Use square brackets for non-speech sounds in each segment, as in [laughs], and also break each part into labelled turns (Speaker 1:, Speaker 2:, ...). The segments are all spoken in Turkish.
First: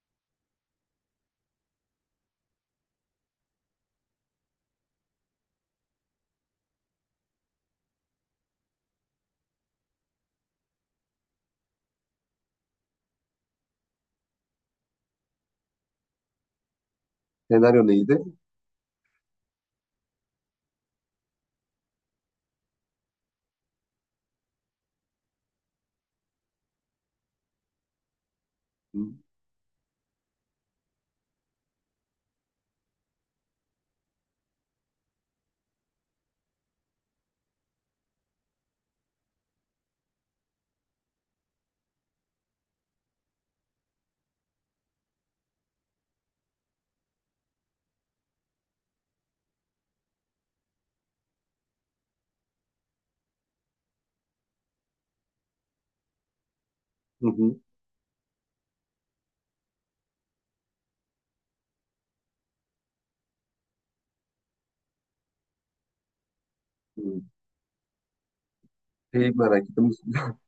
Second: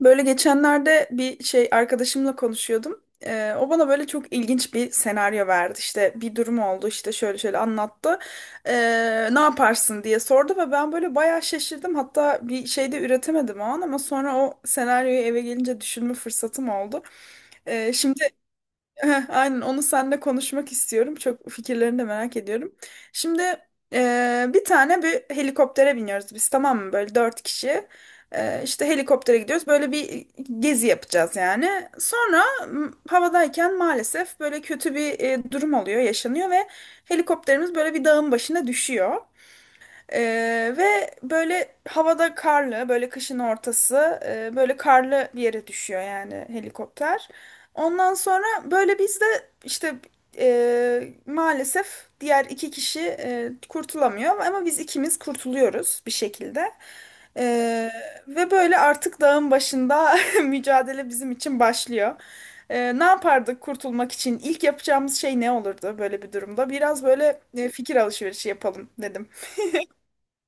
Speaker 1: Böyle geçenlerde bir şey arkadaşımla konuşuyordum. O bana böyle çok ilginç bir senaryo verdi. İşte bir durum oldu işte şöyle şöyle anlattı. Ne yaparsın diye sordu ve ben böyle bayağı şaşırdım. Hatta bir şey de üretemedim o an ama sonra o senaryoyu eve gelince düşünme fırsatım oldu.
Speaker 2: Senaryo
Speaker 1: Ee,
Speaker 2: neydi?
Speaker 1: şimdi aynen onu seninle konuşmak istiyorum. Çok fikirlerini de merak ediyorum. Şimdi bir helikoptere biniyoruz biz, tamam mı? Böyle dört kişi. İşte
Speaker 2: Hı
Speaker 1: helikoptere gidiyoruz. Böyle bir gezi yapacağız yani. Sonra havadayken maalesef böyle kötü bir durum oluyor, yaşanıyor ve helikopterimiz böyle bir dağın başına düşüyor. Ve böyle havada karlı, böyle kışın ortası, böyle karlı bir yere düşüyor yani helikopter. Ondan sonra böyle biz de işte maalesef diğer iki kişi kurtulamıyor ama biz ikimiz kurtuluyoruz bir şekilde.
Speaker 2: hı.
Speaker 1: Ee, Ve böyle artık dağın başında [laughs] mücadele bizim için başlıyor. Ne yapardık kurtulmak için? İlk yapacağımız şey ne olurdu böyle bir durumda? Biraz
Speaker 2: Hı.
Speaker 1: böyle fikir alışverişi yapalım dedim.
Speaker 2: Şeyi merak ettim. [laughs]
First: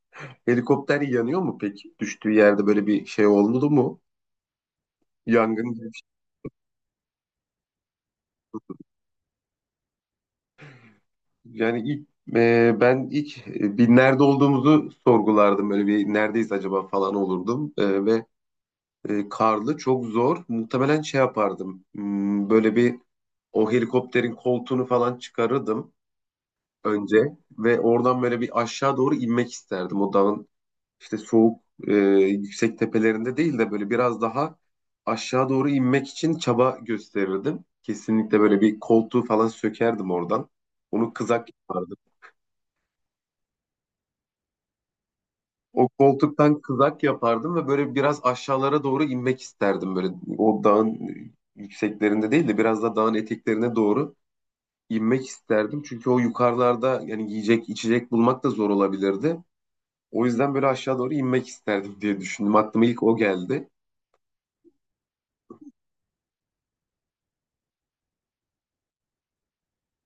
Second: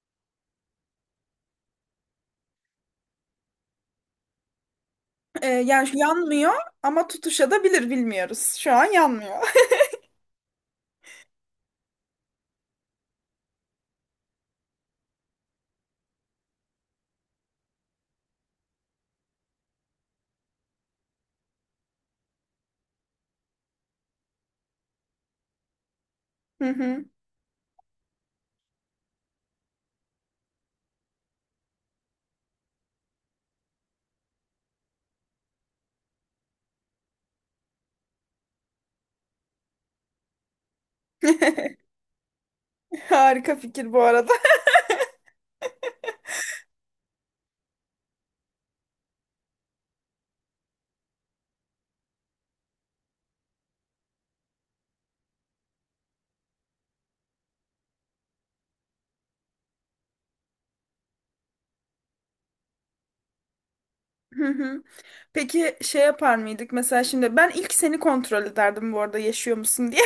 Speaker 2: Helikopter yanıyor mu peki? Düştüğü yerde böyle bir şey oldu mu? Yangın gibi
Speaker 1: Yani şu
Speaker 2: bir
Speaker 1: yanmıyor ama tutuşabilir, bilmiyoruz. Şu an yanmıyor.
Speaker 2: şey. Yani ilk ben ilk bir nerede olduğumuzu sorgulardım. Böyle bir neredeyiz acaba falan olurdum. Karlı çok zor. Muhtemelen şey yapardım. Böyle bir o helikopterin koltuğunu falan çıkarırdım
Speaker 1: [laughs] Hı hı.
Speaker 2: önce ve oradan böyle bir aşağı doğru inmek isterdim o dağın işte soğuk e, yüksek tepelerinde değil de böyle biraz daha aşağı doğru inmek için çaba gösterirdim. Kesinlikle böyle bir koltuğu falan sökerdim oradan. Onu kızak
Speaker 1: [laughs]
Speaker 2: yapardım.
Speaker 1: Harika fikir bu arada.
Speaker 2: O koltuktan kızak yapardım ve böyle biraz aşağılara doğru inmek isterdim. Böyle o dağın yükseklerinde değil de biraz da dağın eteklerine doğru inmek isterdim. Çünkü o yukarılarda yani yiyecek içecek bulmak da zor olabilirdi. O yüzden böyle aşağı doğru inmek isterdim diye düşündüm. Aklıma ilk o geldi.
Speaker 1: Hı hı. Peki şey yapar mıydık mesela, şimdi ben ilk seni kontrol ederdim bu arada, yaşıyor musun diye.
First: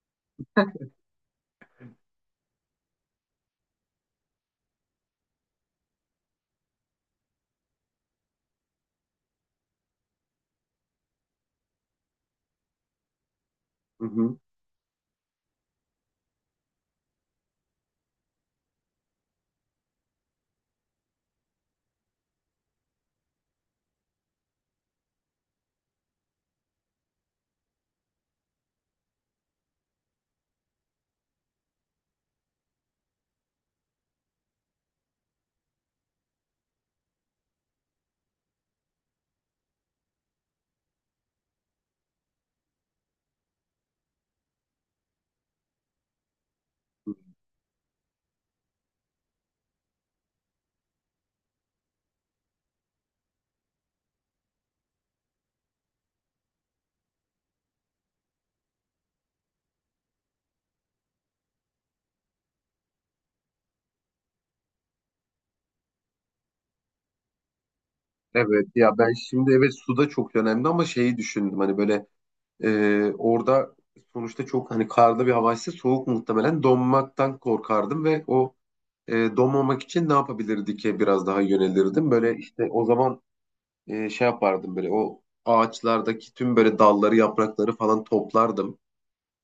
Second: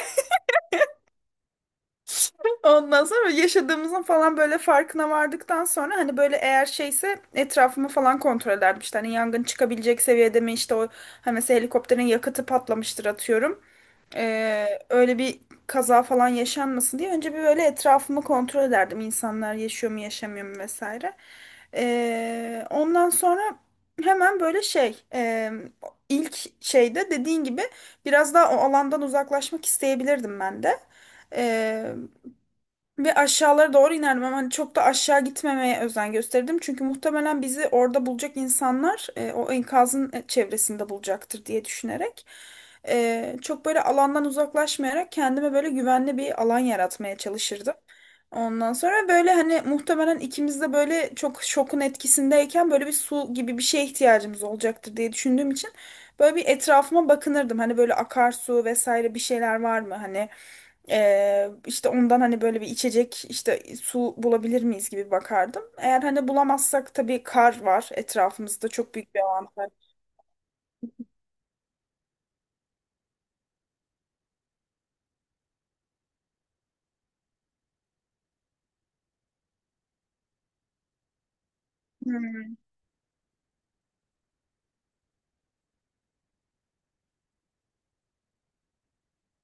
Speaker 1: Ondan sonra yaşadığımızın falan böyle farkına vardıktan sonra hani böyle eğer şeyse etrafımı falan kontrol ederdim. İşte hani yangın çıkabilecek seviyede mi işte o, hani mesela helikopterin yakıtı patlamıştır atıyorum.
Speaker 2: Hı hı.
Speaker 1: Öyle bir kaza falan yaşanmasın diye önce bir böyle etrafımı kontrol ederdim. İnsanlar yaşıyor mu yaşamıyor mu vesaire. Ondan sonra hemen böyle şey e, ilk şeyde dediğin gibi biraz daha o alandan uzaklaşmak isteyebilirdim ben de. Ee, Ve aşağılara doğru inerdim ama hani çok da aşağı gitmemeye özen gösterdim. Çünkü muhtemelen bizi orada bulacak insanlar o enkazın çevresinde bulacaktır diye düşünerek. Çok böyle alandan uzaklaşmayarak kendime böyle güvenli bir alan yaratmaya çalışırdım. Ondan sonra böyle hani muhtemelen ikimiz de böyle çok şokun etkisindeyken böyle bir su gibi bir şeye ihtiyacımız olacaktır diye düşündüğüm için böyle bir etrafıma bakınırdım. Hani böyle akarsu vesaire bir şeyler var mı? Hani işte ondan hani böyle bir içecek, işte su bulabilir miyiz gibi bakardım. Eğer hani bulamazsak, tabii kar var
Speaker 2: Evet
Speaker 1: etrafımızda, çok
Speaker 2: ya, ben
Speaker 1: büyük bir
Speaker 2: şimdi
Speaker 1: avantaj.
Speaker 2: evet su da çok önemli ama şeyi düşündüm hani böyle orada sonuçta çok hani karlı bir havaysa soğuk muhtemelen donmaktan korkardım ve o donmamak için ne yapabilirdi ki biraz daha yönelirdim. Böyle
Speaker 1: Hmm.
Speaker 2: işte o zaman şey yapardım böyle o ağaçlardaki tüm böyle dalları yaprakları falan toplardım.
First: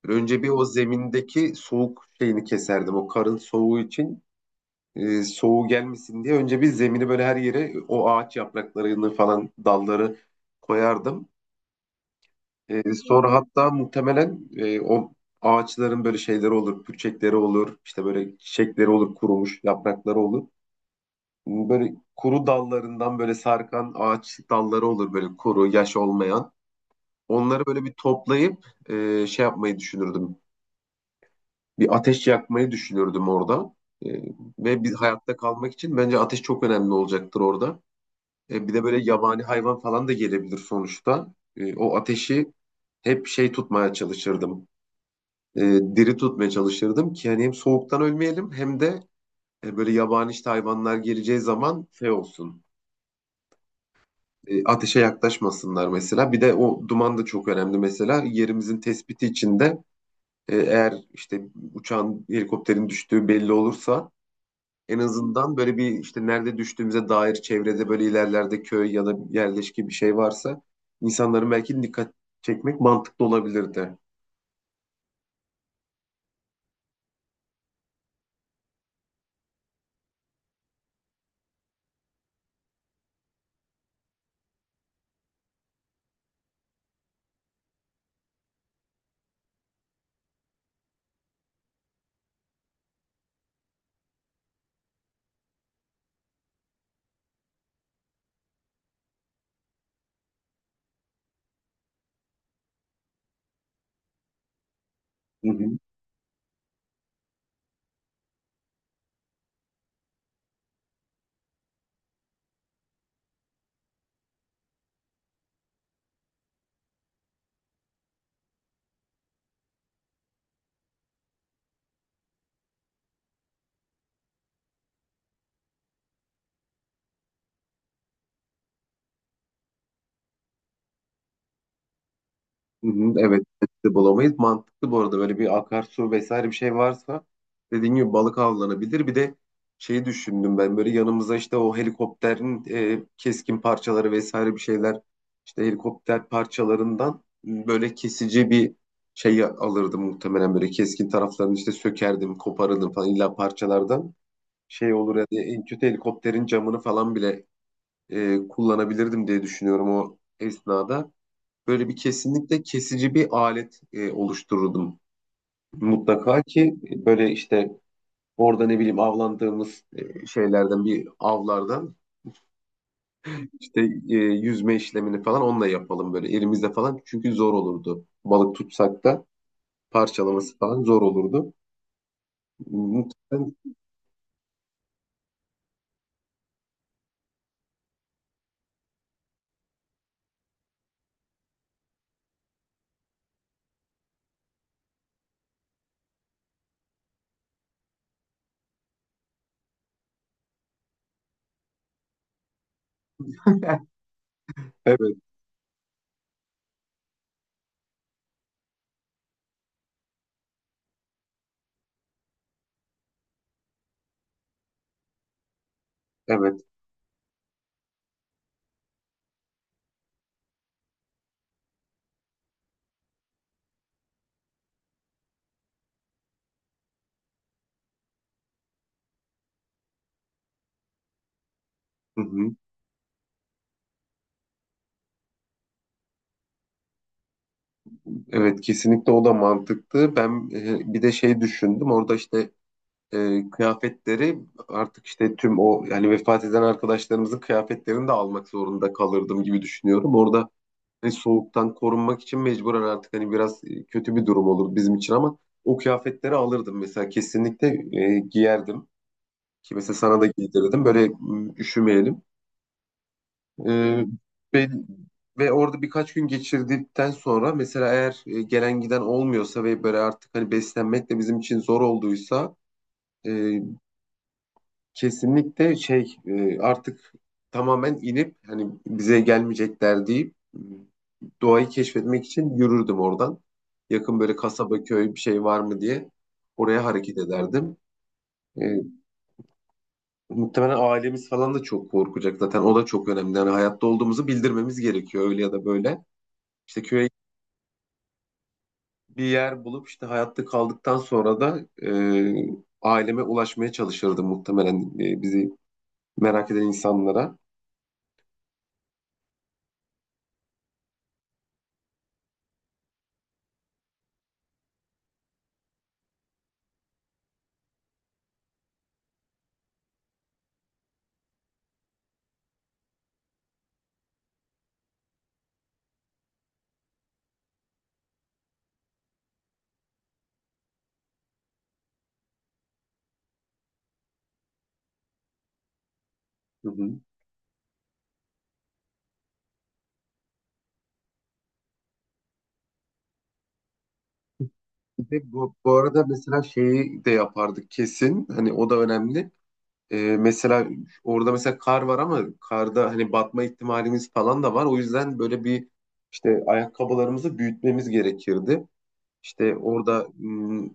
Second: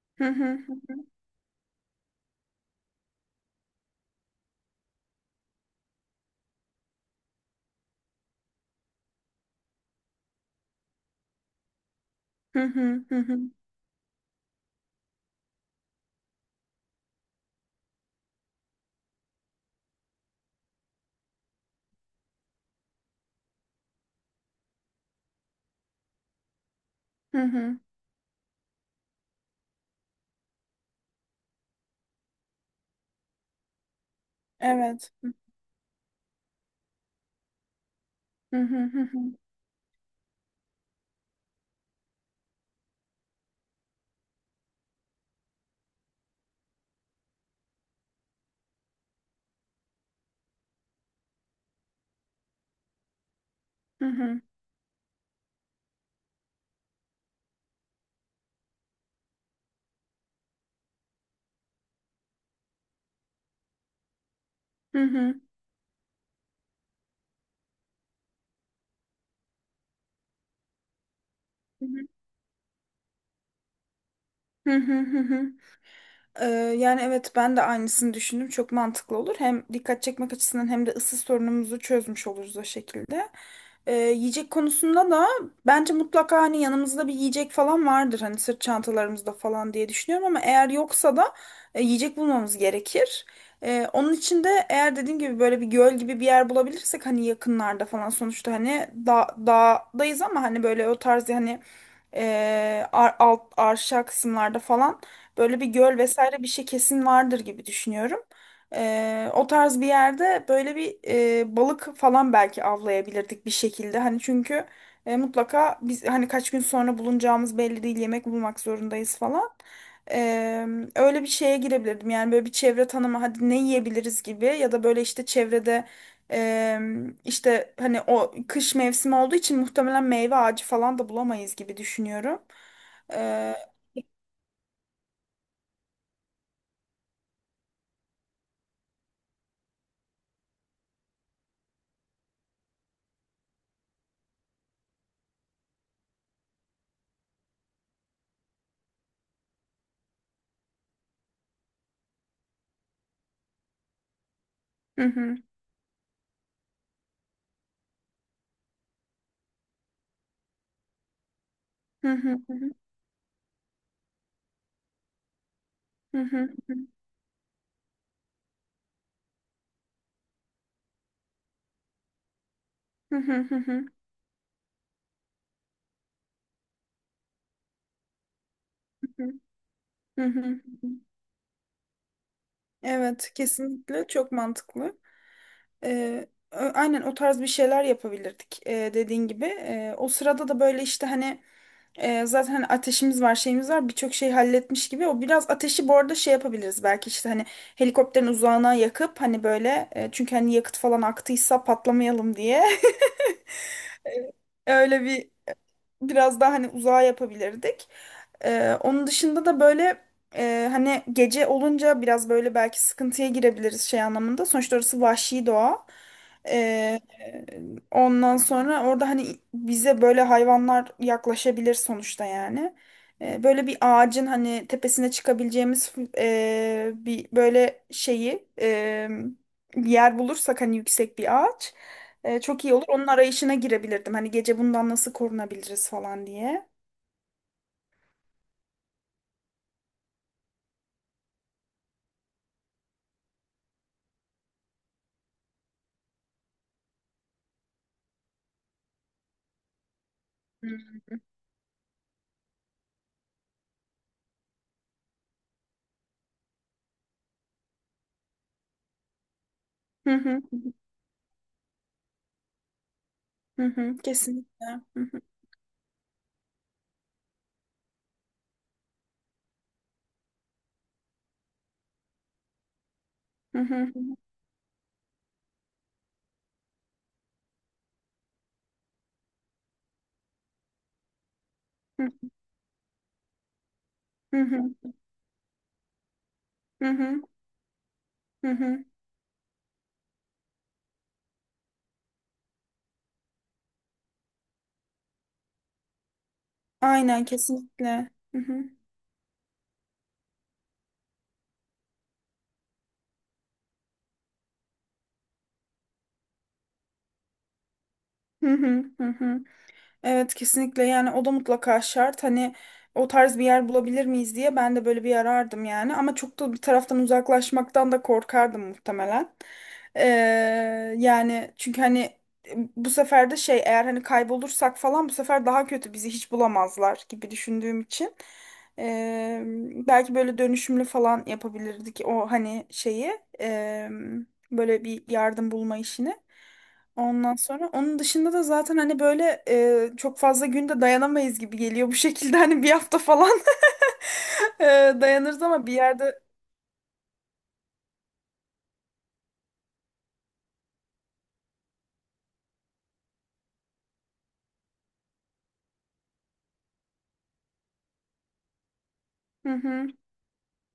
Speaker 2: Böyle
Speaker 1: Hı
Speaker 2: önce bir
Speaker 1: hı
Speaker 2: o
Speaker 1: hı
Speaker 2: zemindeki soğuk şeyini keserdim o karın soğuğu için soğuğu gelmesin diye önce bir zemini böyle her yere o ağaç yapraklarını falan dalları koyardım.
Speaker 1: hı hı
Speaker 2: Sonra
Speaker 1: hı
Speaker 2: hatta muhtemelen o ağaçların böyle şeyleri olur, pürçekleri olur, işte böyle çiçekleri olur, kurumuş yaprakları olur. Böyle kuru dallarından böyle sarkan ağaç dalları olur böyle kuru, yaş olmayan.
Speaker 1: hı
Speaker 2: Onları
Speaker 1: hı.
Speaker 2: böyle bir toplayıp şey yapmayı düşünürdüm. Bir ateş yakmayı düşünürdüm orada. E, Ve bir
Speaker 1: Evet.
Speaker 2: hayatta kalmak için bence ateş çok önemli olacaktır orada.
Speaker 1: Hı
Speaker 2: Bir
Speaker 1: hı
Speaker 2: de böyle
Speaker 1: hı hı
Speaker 2: yabani hayvan falan da gelebilir sonuçta. E, o ateşi hep şey tutmaya çalışırdım. E, Diri tutmaya çalışırdım ki hani hem soğuktan ölmeyelim hem de böyle yabani işte hayvanlar geleceği zaman şey olsun.
Speaker 1: hı hı
Speaker 2: Ateşe yaklaşmasınlar mesela. Bir de o duman da çok önemli mesela. Yerimizin tespiti için de eğer işte uçağın, helikopterin düştüğü belli olursa
Speaker 1: hı
Speaker 2: en
Speaker 1: hı
Speaker 2: azından böyle bir işte nerede düştüğümüze dair çevrede böyle ilerlerde köy ya da yerleşki bir şey varsa insanların belki dikkat
Speaker 1: hı
Speaker 2: çekmek mantıklı olabilirdi.
Speaker 1: hı hı hı. Hı. Ee, Yani evet, ben de aynısını düşündüm. Çok mantıklı olur. Hem dikkat çekmek açısından hem de ısı sorunumuzu çözmüş oluruz o şekilde. Yiyecek konusunda da bence mutlaka hani yanımızda bir yiyecek falan vardır. Hani sırt çantalarımızda falan diye düşünüyorum ama eğer yoksa da yiyecek bulmamız gerekir. Onun için de eğer dediğim gibi böyle bir göl gibi bir yer bulabilirsek hani yakınlarda falan, sonuçta hani da dağdayız ama hani böyle o tarz hani alt arşa kısımlarda falan
Speaker 2: Hı
Speaker 1: böyle bir
Speaker 2: hı.
Speaker 1: göl vesaire bir şey kesin vardır gibi düşünüyorum. O tarz bir yerde böyle bir balık falan belki avlayabilirdik bir şekilde. Hani çünkü mutlaka biz hani kaç gün sonra bulunacağımız belli değil, yemek bulmak zorundayız falan. Ee, Öyle bir şeye girebilirdim. Yani böyle bir çevre tanımı, hadi ne yiyebiliriz gibi ya da böyle işte çevrede e, işte hani o kış mevsimi olduğu için muhtemelen meyve ağacı falan da bulamayız gibi düşünüyorum.
Speaker 2: Hı hı. Evet,
Speaker 1: Ee,
Speaker 2: de bulamayız. Mantıklı bu arada, böyle bir akarsu vesaire bir şey varsa dediğin gibi balık avlanabilir. Bir de şeyi düşündüm ben, böyle yanımıza işte o helikopterin keskin parçaları vesaire bir şeyler, işte helikopter parçalarından böyle kesici bir şey alırdım muhtemelen, böyle keskin taraflarını işte sökerdim, koparırdım falan illa parçalardan şey
Speaker 1: hı
Speaker 2: olur ya
Speaker 1: hı,
Speaker 2: diye, en kötü helikopterin camını falan bile kullanabilirdim diye düşünüyorum. O esnada böyle bir
Speaker 1: hı hı, hı
Speaker 2: kesinlikle
Speaker 1: hı.
Speaker 2: kesici bir alet oluştururdum.
Speaker 1: Hı hı,
Speaker 2: Mutlaka
Speaker 1: hı
Speaker 2: ki böyle işte orada ne bileyim avlandığımız şeylerden, bir avlardan
Speaker 1: hı, hı
Speaker 2: işte
Speaker 1: hı,
Speaker 2: yüzme işlemini falan onunla yapalım böyle elimizde falan. Çünkü zor olurdu. Balık tutsak da
Speaker 1: hı hı.
Speaker 2: parçalaması
Speaker 1: Hı.
Speaker 2: falan zor olurdu.
Speaker 1: Evet,
Speaker 2: Muhtemelen
Speaker 1: kesinlikle çok mantıklı. Aynen o tarz bir şeyler yapabilirdik dediğin gibi. O sırada da böyle işte hani zaten hani ateşimiz var, şeyimiz var, birçok şey halletmiş gibi. O biraz ateşi bu arada şey yapabiliriz belki işte hani helikopterin uzağına yakıp hani böyle, çünkü hani yakıt falan aktıysa patlamayalım diye. [laughs] Öyle
Speaker 2: evet
Speaker 1: bir biraz daha hani uzağa yapabilirdik. Onun dışında da böyle hani gece olunca biraz böyle belki sıkıntıya girebiliriz şey anlamında. Sonuçta orası vahşi doğa.
Speaker 2: evet.
Speaker 1: Ee, Ondan sonra orada hani bize böyle hayvanlar yaklaşabilir sonuçta yani. Böyle bir ağacın hani tepesine çıkabileceğimiz e, bir böyle şeyi e, bir yer bulursak, hani yüksek bir ağaç.
Speaker 2: Hı hı.
Speaker 1: Çok iyi olur. Onun arayışına girebilirdim. Hani gece bundan nasıl korunabiliriz falan diye.
Speaker 2: Evet, kesinlikle o da mantıklı. Ben bir de şey düşündüm. Orada işte kıyafetleri artık işte tüm o yani vefat eden arkadaşlarımızın kıyafetlerini de almak zorunda kalırdım gibi düşünüyorum. Orada
Speaker 1: Hı
Speaker 2: hani soğuktan korunmak için mecburen artık hani biraz kötü bir durum olur bizim için ama o kıyafetleri alırdım mesela, kesinlikle giyerdim. Ki mesela
Speaker 1: hı
Speaker 2: sana da
Speaker 1: hı
Speaker 2: giydirirdim böyle, üşümeyelim.
Speaker 1: hı hı,
Speaker 2: E,
Speaker 1: kesinlikle.
Speaker 2: ve,
Speaker 1: Hı hı
Speaker 2: ve orada birkaç gün geçirdikten sonra mesela, eğer gelen giden olmuyorsa ve böyle artık hani beslenmek de bizim için zor olduysa
Speaker 1: hı
Speaker 2: e,
Speaker 1: hı
Speaker 2: kesinlikle şey artık tamamen inip hani bize gelmeyecekler deyip, doğayı keşfetmek
Speaker 1: hı
Speaker 2: için yürürdüm oradan. Yakın böyle
Speaker 1: hı
Speaker 2: kasaba
Speaker 1: hı
Speaker 2: köy bir şey var mı diye oraya hareket
Speaker 1: hı
Speaker 2: ederdim.
Speaker 1: hı
Speaker 2: E,
Speaker 1: hı.
Speaker 2: Muhtemelen ailemiz falan da çok korkacak zaten, o da çok önemli. Yani hayatta olduğumuzu bildirmemiz gerekiyor öyle ya da böyle. İşte köye
Speaker 1: Aynen, kesinlikle. Hı hı
Speaker 2: bir yer bulup işte hayatta kaldıktan sonra da aileme ulaşmaya çalışırdım muhtemelen, bizi merak eden insanlara.
Speaker 1: hı hı hı hı. Evet kesinlikle, yani o da mutlaka şart. Hani o tarz bir yer bulabilir miyiz diye ben de böyle bir arardım yani, ama çok da bir taraftan uzaklaşmaktan da korkardım muhtemelen. Ee, Yani çünkü hani bu sefer de şey, eğer hani kaybolursak falan bu sefer daha kötü, bizi hiç bulamazlar gibi düşündüğüm için ee, belki böyle dönüşümlü falan yapabilirdik o hani şeyi, ee, böyle bir yardım bulma işini.
Speaker 2: Hı hı.
Speaker 1: Ondan sonra onun dışında da zaten hani böyle çok fazla günde dayanamayız gibi geliyor bu [laughs] şekilde, hani bir hafta falan [laughs] e,
Speaker 2: Bir
Speaker 1: dayanırız
Speaker 2: Bu,
Speaker 1: ama
Speaker 2: bu
Speaker 1: bir
Speaker 2: arada
Speaker 1: yerde.
Speaker 2: mesela şeyi de yapardık kesin. Hani o da önemli. Mesela orada mesela kar var ama karda hani batma ihtimalimiz falan da var. O yüzden böyle bir işte ayakkabılarımızı büyütmemiz gerekirdi.
Speaker 1: Hı
Speaker 2: İşte
Speaker 1: hı,
Speaker 2: orada,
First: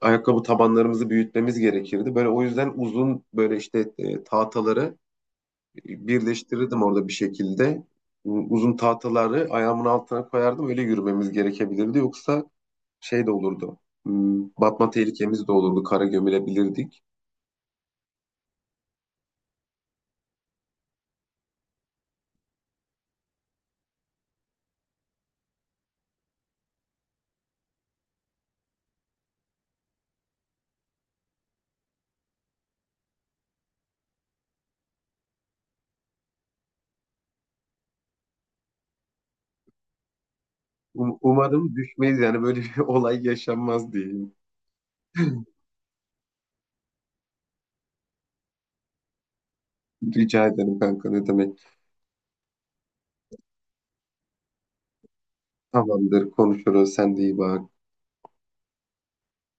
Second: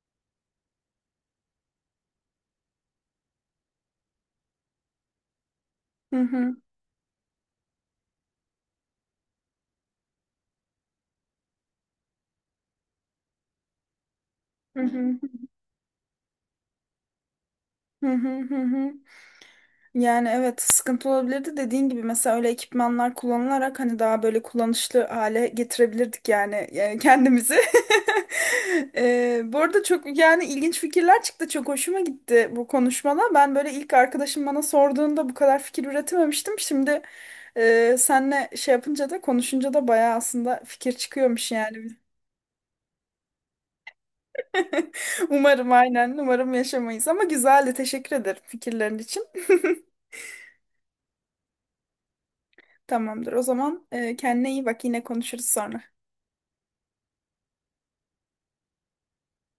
Speaker 2: ayakkabı tabanlarımızı büyütmemiz gerekirdi. Böyle o yüzden uzun böyle işte tahtaları
Speaker 1: hı hı,
Speaker 2: birleştirirdim orada bir şekilde. Uzun tahtaları ayağımın altına koyardım. Öyle yürümemiz gerekebilirdi. Yoksa şey de olurdu.
Speaker 1: hı
Speaker 2: Batma
Speaker 1: hı,
Speaker 2: tehlikemiz de olurdu. Kara gömülebilirdik.
Speaker 1: hı hı, hı hı. Yani evet, sıkıntı olabilirdi dediğin gibi. Mesela öyle ekipmanlar kullanılarak hani daha böyle kullanışlı hale getirebilirdik yani, kendimizi. [laughs] Bu arada çok yani ilginç fikirler çıktı, çok hoşuma gitti bu konuşmada. Ben böyle ilk arkadaşım bana sorduğunda bu kadar fikir üretememiştim. Şimdi senle şey yapınca da konuşunca da bayağı aslında fikir
Speaker 2: Um-
Speaker 1: çıkıyormuş
Speaker 2: Umarım
Speaker 1: yani.
Speaker 2: düşmeyiz yani, böyle bir [laughs] olay yaşanmaz diyeyim.
Speaker 1: [laughs] Umarım, aynen umarım yaşamayız, ama güzeldi, teşekkür ederim fikirlerin için. [laughs]
Speaker 2: Rica ederim kanka, ne demek.
Speaker 1: Tamamdır. O zaman kendine iyi bak. Yine konuşuruz sonra.
Speaker 2: Tamamdır, konuşuruz. Sen de iyi bak.